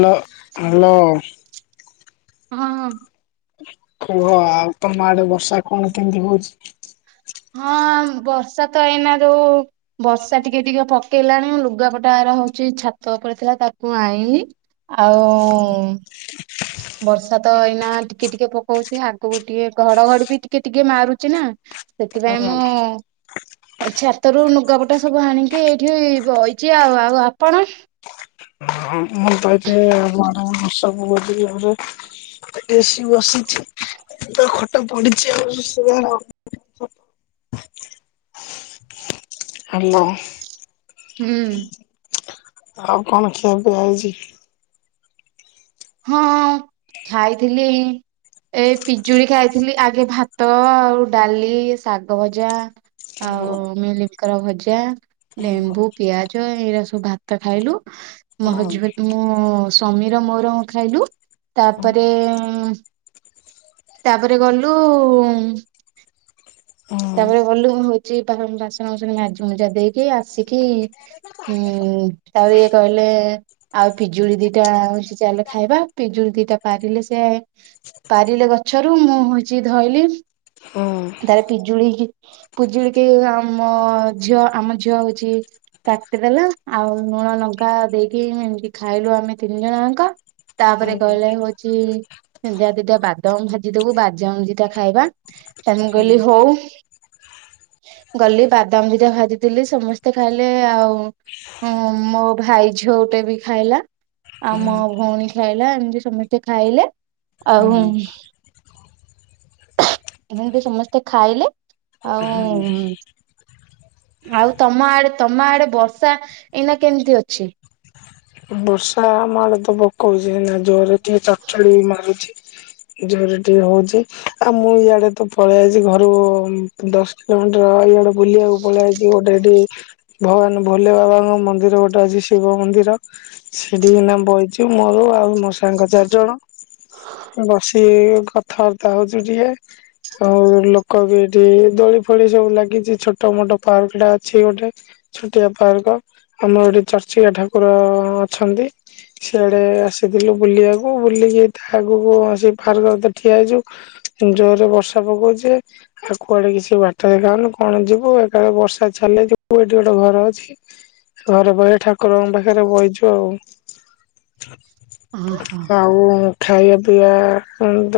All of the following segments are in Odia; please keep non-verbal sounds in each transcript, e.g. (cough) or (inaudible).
ନ ହ୍ୟାଲୋ ହଁ, ହଁ କୁହଁ, ଆଉ ତମ ଆଡ଼େ ବର୍ଷା କଣ କେମିତି ହଉଛି? ହଁ, ବର୍ଷା ତ ଏଇନା ଯୋଉ ବର୍ଷା ଟିକେ ଟିକେ ପକେଇଲାଣି। ଲୁଗାପଟା ଅରା ହଉଛି ଛାତ ଉପରେ ଥିଲା, ତାକୁ ଆଇଁଲି। ଆଉଁ-ଉଁ ବର୍ଷା ତ ଏଇନା ଟିକେ ଟିକେ ପକଉଚି। ଆଗକୁ ଟିଏ ଘଡ଼ଘଡ଼ି ବି ଟିକେ ଟିକେ ମାରୁଚି ନା। ସେଥିପାଇଁ ମୁଁ-ଉଁ ଛାତରୁ ନୁଗାପଟା ସବୁ ଆଣିକି, ଏଇଠି ବଇଛି ଆଉ। ଆଉ ଆପଣ? ହଁ, ମୁଁ ପାଇଛି ମାଡ (unintelligible) ଏଠି ଆସି ବସିଛି। ତ ଖଟ ପଡ଼ିଛି ଆଉ (unintelligible) ହ୍ୟାଲୋ। ହୁଁ। ଆଉ କଣ ଖିଆପିଆ ହେଇଚି? ହଁ, ଖାଇଥିଲିଁ ଏଇ ପିଜୁଳି ଖାଇଥିଲି, ଆଗେ ଭାତ, ଆଉ ଡାଲି, ଶାଗ ଭଜା ଆଉ, ମିଲ୍ ମିକର ଭଜା। ଲେମ୍ବୁ, ପିଆଜ, ଏଇରା ସବୁ ଭାତ ଖାଇଲୁ। ମୋ ହଜ୍ ବେ ମୋ-ଓ, ସ୍ଵାମୀର ମୋର ଖାଇଲୁ। ତା'ପରେ-ଏଁ ତା'ପରେ ଗଲୁଁ-ଉ-ଉଁମ୍ ତା'ପରେ ଗଲୁଁ ହଉଛି, ବା-ବାସନ ବାସନ ମାଜି ମୁଜା ଦେଇକି, ଆସିକି-ଇ ହୁଁ, ତା'ପରେ ଇଏ କହିଲେଁ ଆଉ ପିଜୁଳି ଦିଟାଁ ସେ ଚାଲ ଖାଇବା। ପିଜୁଳି ଦିଟା ପାରିଲେ ସେଁ ପାରିଲେ ଗଛରୁ, ମୁଁ ହଉଛି ଧଇଲି। ହୁଁ। ତାର ପିଜୁଳିକି, ପୁଜୁଳିିକି ଆମ ଝିଅ, ଆମ ଝିଅ ହଉଛି କାଟିଦେଲା। ଆଉ ଲୁଣ ଲଙ୍କା ଦେଇକି ଏମିତି ଖାଇଲୁ ଆମେ ତିନି ଜଣଜାଙ୍କ। ତା'ପରେ କହିଲେ ହଉଚିଁ ସେନ୍ତିଆ ଦିଟା ବାଦାମ ଭାଜି ଦବୁ, ବାଜାମ ଦିଟା ଖାଇବା। ତ ମୁଁ କହିଲି ହଉ। ଗଲି ବାଦାମ ଦିଟା ଭାଜିଦେଲି, ସମସ୍ତେ ଖାଇଲେ ଆଉଁ। ହୁଁ, ମୋ ଭାଇ ଝିଅ ଗୁଟେ ବି ଖାଇଲା। ଆଉ ମ ଭଉଣୀ ଖାଇଲା, ଏମିତି ସମସ୍ତେ ଖାଇଲେ। ଆଉଁ ହିଁତି ସମସ୍ତେ ଖାଇଲେ। ଆଉଁ ଆଉ, ତମ ଆଡେ, ତମ ଆଡେ ବର୍ଷା, ଏଇନା କେମିତି ଅଛି? ବର୍ଷା, ଆମଆଡେ ତ ପକଉଛି, ଏଇନା। ଜୋରେ ଟିଏ ଚଡ୍ ଚଡି ମାରୁଛି। ଜୋରେ ଟିଏ ହଉଛି। ଆଉ ମୁଁ ଇଆଡେ ତ ପଳେଇ ଆଇଛି ଘରୁ-ଉ ଦଶ୍ ପ୍ଲାଣ୍ଟ ର ଇଆଡେ ବୁଲିଆଉ। ପଳେଇଆଇଛି ଗୋଟେ ଏଠି, ଭଗବାନ୍ ଭୋଲେ ବାବାଙ୍କ ମନ୍ଦିର ଗୋଟେ ଅଛି, ଶିବ ମନ୍ଦିର। ସେଠିକିନା ବଇଚୁ, ମୋର ଆଉ ମୋ ସାଙ୍ଗ ଚାରି ଜଣ। ବସିକି କଥାବାର୍ତ୍ତା ହଉଚୁ ଟିକେ। ଆଉ, ଲୋକ ବି ଏଠି ଦୋଳି ଫୋଳି ସବୁ ଲାଗିଛି। ଛୋଟ ମୋଟ ପାର୍କ ଟା ଅଛି ଗୋଟେ। ଛୋଟିଆ ପାର୍କ, ଆମର ଏଠି ଚର୍ଚିକା ଠାକୁର-ଅ ଅଛନ୍ତି। ସିଆଡେ ଆସିଥିଲୁ ବୁଲିଆକୁ ବୁଲିକି ତା ଆଗକୁ ସେ ପାର୍କ ତେ ଠିଆ ହେଇଚୁ ଜୋରରେ ବର୍ଷା ପକଉଚି ଆଉ କୁଆଡେ କିଛି ବାଟ ଦେଖାନୁ କଣ ଯିବୁ ଏକାଳେ ବର୍ଷା ଛାଡିଲେ ଜିବୁ ଏଠି ଗୋଟେ ଘର ଅଛି। ଘରେ ବହି ଠାକୁରଙ୍କ ପାଖରେ ବଇଚୁ ଆଉ। ଓହୋ ଆଉ ଖାଇଆ ପିଇଆ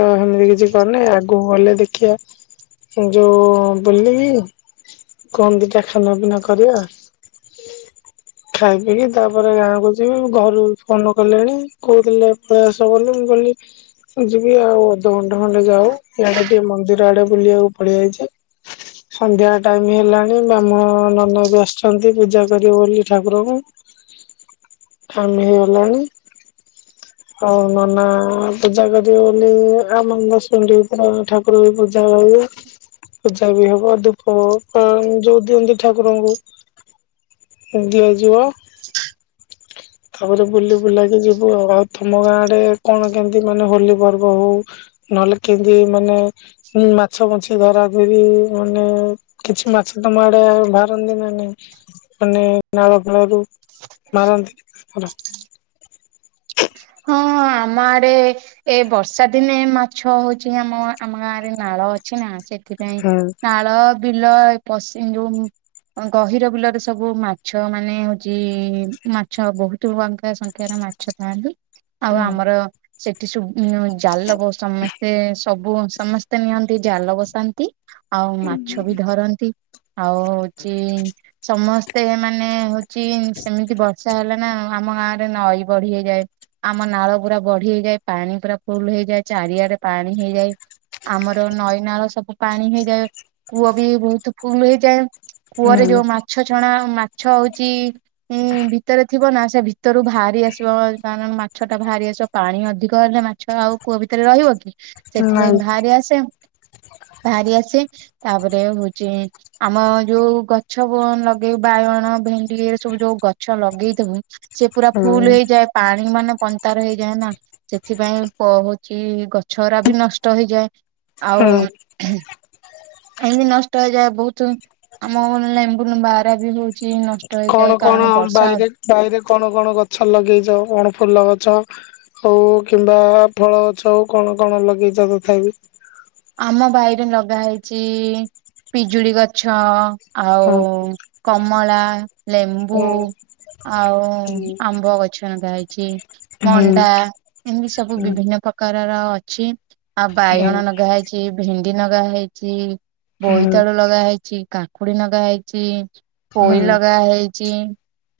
ତ ସେମିତି କିଛି କରିନି ଆ ଗୁ ଗଲେ ଦେଖିଆ ଯୋ ବୁଲିକି କଂ ଦିଟା ଖାନା ପିନା କରିଆ ଖାଇ ପିକି ତାପରେ ଗାଁକୁ ଯିବି ଘରୁ ଫୋନ କଲେଣି କହୁଥିଲେ ପଳେ ଆସ ବୋଲି ମୁଁ କହିଲି ଯିବି ଆଉ ଅଧଘଣ୍ଟେ ଖଣ୍ଡେ ଯାଉ ଇଆଡେ ଟିକେ ମନ୍ଦିର ଆଡେ ବୁଲିଆକୁ ପଳେଇଆଇଚି। ସନ୍ଧ୍ୟା ଟାଇମି ହେଲାଣି ବାହ୍କୁଣ ନନା ବି ଆସିଛନ୍ତି ପୂଜା କରିବେ ବୋଲି ଠାକୁରଙ୍କୁ। ଟାଇମ୍ ହେଇ ଗଲାଣି। ଅଉ ନନା ପୂଜା କରିଏ ବୋଲି ଆମ ଦଶ୍ ମିଣ୍ଟି ଭିତରେ ଠା କୁର ବି ପୂଜା ହବାକୁ, ପୂଜା ବି ହବ ଦୁ ପ ଯୋଉ ଦିଅନ୍ତି ଠାକୁରଙ୍କୁ ଦିଆଯିବ। ତାପରେ ବୁଲି ବୁଲାକି ଯିବୁ ଆଉ ଆଉ ଥମ ଗାଁଡେ କଣ କେମତି ମାନେ ହୋଲି ପର୍ବ ହଉ ନହେଲେ କିଂଦି ମାନେ ମାଛ ବଞ୍ଚି କି ଧରା ଧରି ମାନେ କିଛି ମାଛ ତମ ଆଡେ ବାହାରନ୍ତି ନା ନାଇଁ? ମାନେ ନାଳ ଫାଳରୁ ମାରନ୍ତି ର। ହଁ ଆମ ଆଡେ ଏ ବର୍ଷା ଦିନେ ମାଛ ହଉଛି ଆମ ଆମ ଗାଁ ରେ ନାଳ ଅଛି ନା ସେ ସେଥିପାଇଁ ନାଳ ବିଲ ଏ ପଶି ଯୋଉ ଗହିର ବିଲରେ ସବୁ ମାଛ ମାନେ ହଉଚି ମାଛ ବହୁତୁ (unintelligible) ସଂଖ୍ୟାରେ ମା ଛ ଥାନ୍ତି ଆଉ ଆମର ସେଠି ସୁବ୍ ଉଁ ଜାଲ ବ ସମସ୍ତେ ସବୁ ସମସ୍ତେ ନିଅନ୍ତି ଜାଲ ବସାନ୍ତି ଆଉ ମାଛ ବି ଧରନ୍ତି ଆଉ ହଉଚି ସମସ୍ତେ ମାନେ ହଉଚି ସେମିତି ବର୍ଷ ଆ ହେଲେ ନା ଆମ ଗାଁରେ ନଈ ବଢି ହେଇଯାଏ। ଆମ ନାଳ ପୁରା ବଢି ହେଇଯାଏ ପାଣି ପୁରା ଫୁଲ୍ ହେଇଯାଏ ଚାରିଆଡେ ପାଣି ହେଇଯାଏ। ଆମର ନଈନାଳ ସବୁ ପାଣି ହେଇଯାଏ କୂଅ ବି ବହୁତୁ ଫୁଲୁ ହେଇଯାଏ। କୂଅରେ ଯୋଉ ମାଛ ଛଣା ମାଛ ହଉଚି ଉଁ ଭିତରେ ଥିବ ନା ସେ ଭି ତରୁ ବାହାରି ଆସିବ କାରଣ ମାଛ ଟା ବାହାରି ଆସିବ ପାଣି ଅଧିକ ହେଲେ ମାଛ ଆଉ କୂଅ ଭିତରେ ରହିବ କି। ହୁଁ ସେଥିପାଇଁ ନାଇଁ ଭାଆରି ଆସେ- ଭାଆରି ଆସି ତାପରେ ହଉଚି ଆମ ଯୋଉ ଗଛକୁ ଲଗେଇ ବାଇଗଣ, ଭେଣ୍ଡି ଏରା ସବୁ ଯୋଉ ଗଛ ଲଗେଇଥିବୁ ସେ ପୁରା ହୁଁ ଫୁଲୁ ହେଇଯାଏ ପାଣି ମାନେ କନ୍ତାର ହେଇଯାଏ ନା ସେଥିପାଇଁ କହୁଚି ଗଛଉରା ବି ନଷ୍ଟ ହେଇଯାଏ। ଆଉ ହୁଁ ଏନ୍ଦି ନଷ୍ଟ ହେଇଯାଏ ବହୁତୁ ଆମ ଲେମ୍ବୁ ଲୁମ୍ବା ହରା ବି ଯୋଉ ଚି ନଷ୍ଟ ହେଇଯାଏ କଣ କଣ କାରଣ ବର୍ଷା ଅ ବାଇରେ ବାଇରେ କଣ, କଣ ଗଛ ଲଗେଇଚ କଣ ଫୁଲ ଗଛ ହଉ କିମ୍ବା ଫଳ ଗଛ ହଉ କଣ କଣ ଲଗେଇଚ ତଥାପି? ଆମ ବାଇରେ ଲଗା ହେଇଛି ପିଜୁଳି ଗଛ ହଁ ଆଉ କମଳା, ଲେମ୍ବୁ ହୁଁ ଆଉ ହୁଁ ଆମ୍ବ ଗଛ ଲଗାଆଇଛି ମଣ୍ଡା ହୁଁ ଏମିତି ସବୁ ବିଭିନ୍ନ ପ୍ରକାରର ଅଛି। ଆଉ ହୁଁ ବାଇଗଣ ନଗା ହେଇଚି, ଭେଣ୍ଡି ନଗା ହେଇଚି, ହୁଁ ବୋଇତାଳୁ ଲଗା ହେଇଚି। କାକୁଡି ନଗା ହେଇଚି, ପୋଇ ହୁଁ ଲଗା ହେଇଚି,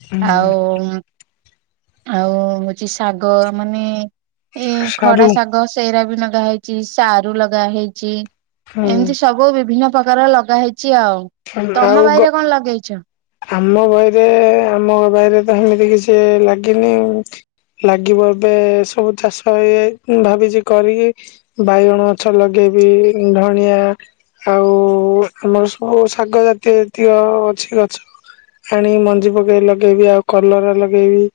ହୁଁ ଆଉ ଆଉ ହଉଛି ଶାଗ ମାନେ ଏଇ ଖଡା ସାରୁ ଶାଗ ହେରା ବି ଲଗା ହେଇଛି, ସାରୁ ଲଗା ହେଇଛି ହୁଁ ଏମତି ସବୁ ବିଭିନ୍ନ ପ୍ରକାର ଲଗା ହେଇଛି ଆଉ (unintelligible) ତମ ଆଉ ଗ ବାଇରେ କଣ ଲଗେଇଛ ଆମ ବହିରେ ଆମ ବହିରେ ତ ହେ ମିତି କିଛି ଲାଗିନି ଲାଗିବ ଏବେ ସବୁ ଚାଷ ଇଏ ଭାବିଛି କରିକି ବାଇଗଣ ଗଛ ଲଗେଇବି ଧଣିଆ ଆଉ ଆମର ହଉ ଶାଗ ଜାତୀୟ ଜାତୀୟ ଅଛି ଗଛ ଆଣିକି ମଞ୍ଜି ପକେଇ ଲଗେଇବି ଆଉ କଲର ଲଗେଇବି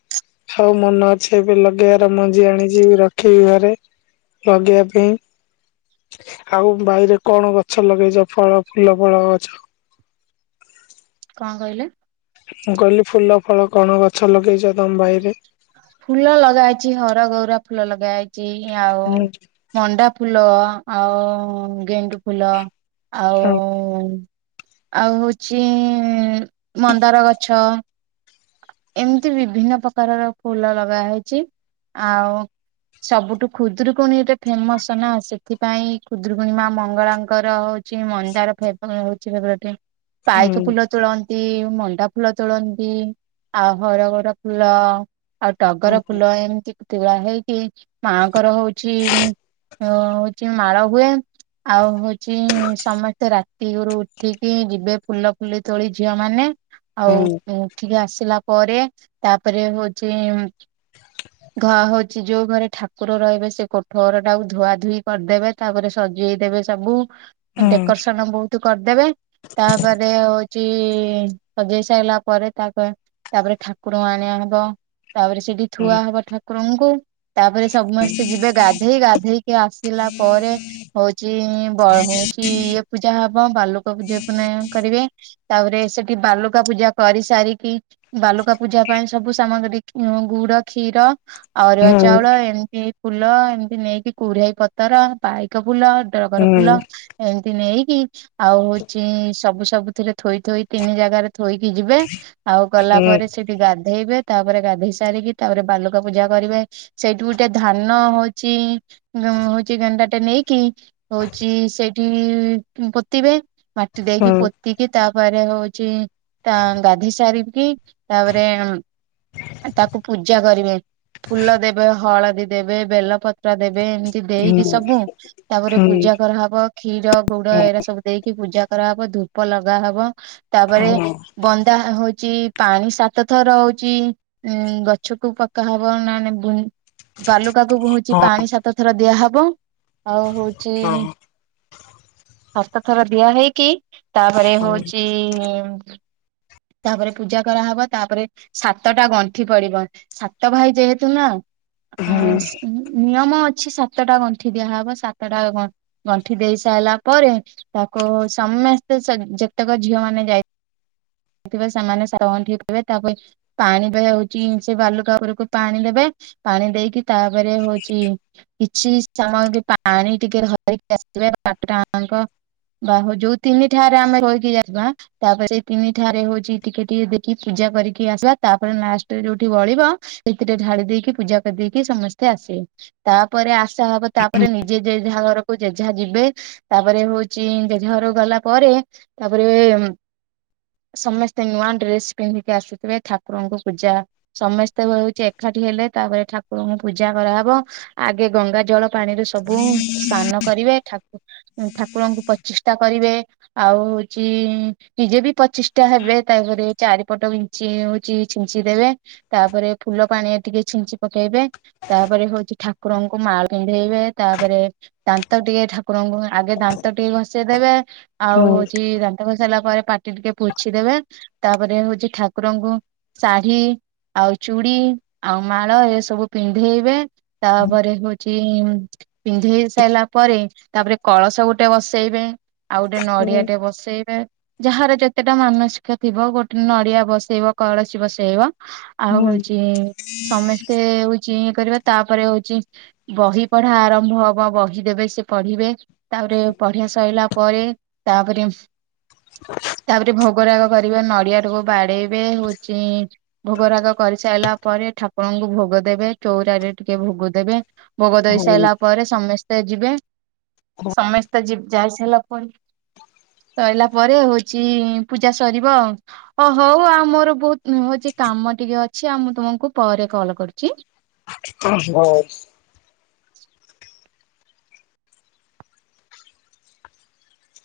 ଆଉ ମନ ଅଛି ଏବେ ଲଗେଇବାର ମଞ୍ଜି ଆଣିଛିିବ ରଖିବି ଘରେ ଲଗେଇବା ପାଇଁ ଆଉ ବାଇରେ କଣ ଗଛ ଲଗେଇଛ ଫଳ ଫୁଲ ଫଳ ଗଛ। କଣ କହିଲେ? ମୁଁ କହିଲି ଫୁଲ ଫଳ କଣ ଗଛ ଲଗେଇଛ ତମ ବାଇରେ? ଫୁଲ ଲଗାହେଇଛି ହରଗୌରା ଫୁଲ ଲଗାଯାଇଛି ଆଉ ହୁଁ ମଣ୍ଡା ଫୁଲ ଆଉ ଗେଣ୍ଡୁ ଫୁଲ ହଁ ଆଉ ଆଉ ହଉଛି ମନ୍ଦାର ଗଛ ଏମିତି ବିଭିନ୍ନ ପ୍ରକାରର ଫୁଲ ଲଗାହେଇଛି ଆଉ ସବୁଠୁ ଖୁଦୁରୁକୁଣୀ ଟା ଫେମସ ନା ସେ ସେଥିପାଇଁ ଖୁଦୁରୁକୁଣୀ ମା ମଙ୍ଗଳାଙ୍କର ହଉଛି ମନ୍ଦାର ଫବ ହଉଛି ଫେବରେ ଟ ହୁଁ ପାଇକ ଫୁଲ ତୋଳନ୍ତି ମଣ୍ଡା ଫୁଲ ତୋଳନ୍ତି। ଆଉ ହରଗଉରା ଫୁଲ ଆଉ ଟଗର ଫୁଲ ଏମିତି ତୁଳା ହେଇକି ମାଆଙ୍କର ହଉଛି। ହଉଛି ମାଳ ହୁଏ। ଆଉ ହଉଛି ସମସ୍ତେ ରାତି ରୁ ଉଠିକି ଯିବେ ଫୁଲ ଫୁଲି ତୋଳି ଝିଅ ମାନେ ଆଉ ହୁଁ ଉଠିକି ଆସିଲା ପରେ ତାପରେ ହଉଛି। ହ। ଘ ହଉଛି ଯୋଉ ଘରେ ଠାକୁର ରହିବେ ସେ କୋଠ ଘର ଟାକୁ ଧୁଆ ଧୁଇ କରିଦେବେ। ତାପରେ ସଜେଇଦବେ ସବୁ ହୁଁ ଡେକୋରେସନ ବହୁତ କରିଦେବେ ତାପରେ ସଜେଇ ସାରିଲା ପରେ ତା କ ତାପରେ ଠାକୁର ଆଣି ଆଣବ ତାପରେ ସେଠି ଥୁଆ ହବ ଠାକୁରଙ୍କୁ ତାପରେ ସମସ୍ତେ ଯିବେ ଗାଧେଇ ଗାଧେଇ ଟେ ଆସିଲା ପରେ ହଉଛି ବ ହଉଛି ଇଏ ପୂଜା ହବ ବାଲୁକା ପୂଜା କରିବେ। ତାପରେ ସେଠି ବାଲୁକା ପୂଜା କରି ଚାରିକି ବାଲୁକା ପୂଜା ପାଇଁ ସବୁ ସାମଗ୍ରୀ ଗୁଡ କ୍ଷୀର ଅରୁଆ ଚାଉଳ ଏମିତି ଫୁଲ ଏମିତି ନେଇକି କୁଢେଇ ପତର ପାଇକ ଫୁଲ ଟଗର ହୁଁ ଫୁଲ ଏମିତି ନେଇକି ଆଉ ହଉଛି ସବୁ ସବୁ ଥିରେ ଥୋଇଥୋଇ ତିନି ଜାଗାରେ ଥୋଇକି ଯିବେ ଆଉ ଗଲା ହୁଁ ପରେ ସେଠି ଗାଧେଇବେ ତାପରେ ଗାଧେଇ ସାରିକି ତାପରେ ବାଲୁକା ପୂଜା କରିବେ। ସେଇଠୁ ଗୋଟେ ଧାନ ହଉଛି ହଉଛି ଗଣ୍ଡାଟା ନେଇକି ହଉଛି ସେଇଠି ପୋତିବେ। ମାଟି ଦେଇକି ପୋ ଏତିକି ତାପରେ ହଉଛି ତା ଗାଧୋଇ ସାରିକି ତାପରେ ଆ ତାକୁ ପୂଜା କରିବେ। ଫୁଲ ଦେବେ। ହଳଦୀ ଦେବେ ବେଲପତ୍ର ପୁରା ଦେବେ ଏମିତି ଦେଇକି ସବୁ ତାପରେ ପୂଜା କରାହବ। କ୍ଷୀର ଗୁଡ଼ ଏଡା ସବୁ ଦେଇକି ପୂଜା କରାହବ ଧୂପ ଲଗା ହବ ତାପରେ ବ ତା ହଉଛି ପାଣି ସାତ ଥର ହଉଛି ଉଁ ଗଛକୁୁ ପକା ହବ ନା ନେବୁନି ବାଲୁକା କୁ ହଉଛି ପାଣି ସାତ ଥର ଦିଆହବ ଆଉ ହଉଚି ହଁ, ସାତ ଥର ଦିଆ ହେଇକି ତାପରେ ହଉଚି ତାପରେ ପୂଜା କରାହବ। ତାପରେ ସାତଟା ଗଣ୍ଠି ପଡିବ ସାତ ଭାଇ ଯେହେତୁ ନା ଅ ନିୟମ ଅଛି ସାତଟା ଗଣ୍ଠି ଦିଆହେବ। ସାତଟା ଗଣ୍ଠି ଦେଇ ସାରିଲା ପରେ ତାକୁ ସମସ୍ତେ ଯେତେକ ଝିଅ ମାନେ ଯାଇ ଥିବେ ସେମାନେ (unintelligible) ତାପାଇଁ ପାଣି (unintelligible) ହଉଛି ସେ ବାଲୁକା ଉପରକୁ ପାଣି ଦେବେ ପାଣି ଦେଇକି ତାପରେ ହଉଛି କିଛି ସାମଗ୍ରୀ ପାଣି ଟିକେ ଧରିକି ଆସିିବେ (unintelligible) ବା ହ ଯୋଉ ତିନି ଠାରେ ଆମେ ରହିକି ଯାଇଥିବା ତାପରେ ସେଇ ତିନି ଠାରେ ହଉଛି ଟିକେ ଟିକେ ଦେଖି ପୂଜା କରିକି ଆସିବା ତାପରେ ଲାଷ୍ଟ ଯୋଉଠି ଗଳିବ ସେଥିରେ ଢାଳି ଦେଇକି ପୂଜା କରିଦେଇକି ସମସ୍ତେ ଆସିଲେ ତାପରେ ଆସା ହବ ତାପରେ ନିଜେ ଯେଝା ଘରକୁ ଯେଝା ଯିବେ ତାପରେ ହଉଛି ଯେଝା ଘରକୁ ଗଲା ପରେ ତାପରେ ସମସ୍ତେ ନୂଆ ଡ୍ରେସ ପିନ୍ଧିକି ଆସିଥିବେ ଠାକୁରଙ୍କୁ ପୂଜା ସମସ୍ତେ ହଉଛି ଏକାଠି ହେଲେ ତାପରେ ଠାକୁରଙ୍କୁ ପୂଜା କରାହେବ ଆଗେ ଗଙ୍ଗା ଜଳ ପାଣିରେ ସବୁ ସ୍ନାନ କରିବେ। ଠାକୁ ଠାକୁରଙ୍କୁ ପଚିଷ୍ଟା କରିବେ। ଆଉ ହଉଛି ନିଜେ ବି ପଚିଷ୍ଟା ହେବେ ତାପରେ ଚାରିପଟ ଇଞ୍ଚି ହଉଛିି ଛିଞ୍ଚି ଦେବେ। ତାପରେ ଫୁଲ ପାଣିରେ ଟିକେ ଛିଞ୍ଚି ପକେଇବେ। ତାପରେ ହଉଛି ଠାକୁରଙ୍କୁ ମାଳ ପିନ୍ଧେଇବେ ତାପରେ ଦାନ୍ତ ଟିକେ ଠାକୁରଙ୍କୁ ଆଗେ ଦାନ୍ତ ଟିକେ ଘଷେଇ ଦେବେ। ଆଉ ହଉଛି ଦାନ୍ତ ଘଷି ସାରିଲା ପରେ ପାଟି ଟିକେ ପୋଛିଦବେ। ତାପରେ ହଉଛି ଠାକୁରଙ୍କୁ ଶାଢୀ ଆଉ ଚୁଡି ଆଉ ମାଳ ଏ ସବୁ ପିନ୍ଧେଇବେ। ତାପରେ ହଉଛି ପିନ୍ଧେଇ ସାରିଲା ପରେ ତାପରେ କଳସ ଗୋଟେ ବସେଇବେ। ଆଉ ଗୋଟେ ନଡିଆ ଟେ ବସେଇବେ। ଯାହାର ଯେତେଟା ମାନସିକ ଥିବ ଗୋଟେ ନଡିଆ ବସେଇବ, କଳସୀ ବସେଇବ। ଆଉ ହଉଛି ସମସ୍ତେ ହଉଛି ଇଏ କରିବା ତାପରେ ହଉଛି ବହି ପଢା ଆରମ୍ଭ ହବ ବହି ଦେବେ ସେ ପଢିବେ। ତାପରେ ପଢିଆ ସରିଲା ପରେ ତାପରେ ତାପରେ ଭୋଗରାଗ କରିବେ ନଡିଆ ଟାକୁ ବାଡେଇବେ ହଉଚି ଭୋଗରାଗ କରିସାରିଲା ପରେ ଠାକୁରଙ୍କୁ ଭୋଗ ଦେବେ ଚଉରାରେ ଟିକେ ଭୋଗ ଦେବେ। ଭୋଗ ଦେଇସାରିଲା ପରେ ସମସ୍ତ ସ୍ତେ ଯିବେ ସମସ୍ତେ ଜି ଯାଇ ସାରିଲା ପରେ ସଇଲା ପରେ ହଉଛି ପୂଜା ସରିବ। ଓ ହଉ ଆଉ ମୋର ବହୁତ ହଉଛି କାମ ଟିକେ ଅଛି। ଆଉ ମୁଁ ତୁମକୁ ପରେ କଲ୍ କରୁଛି। ହ ହଉ।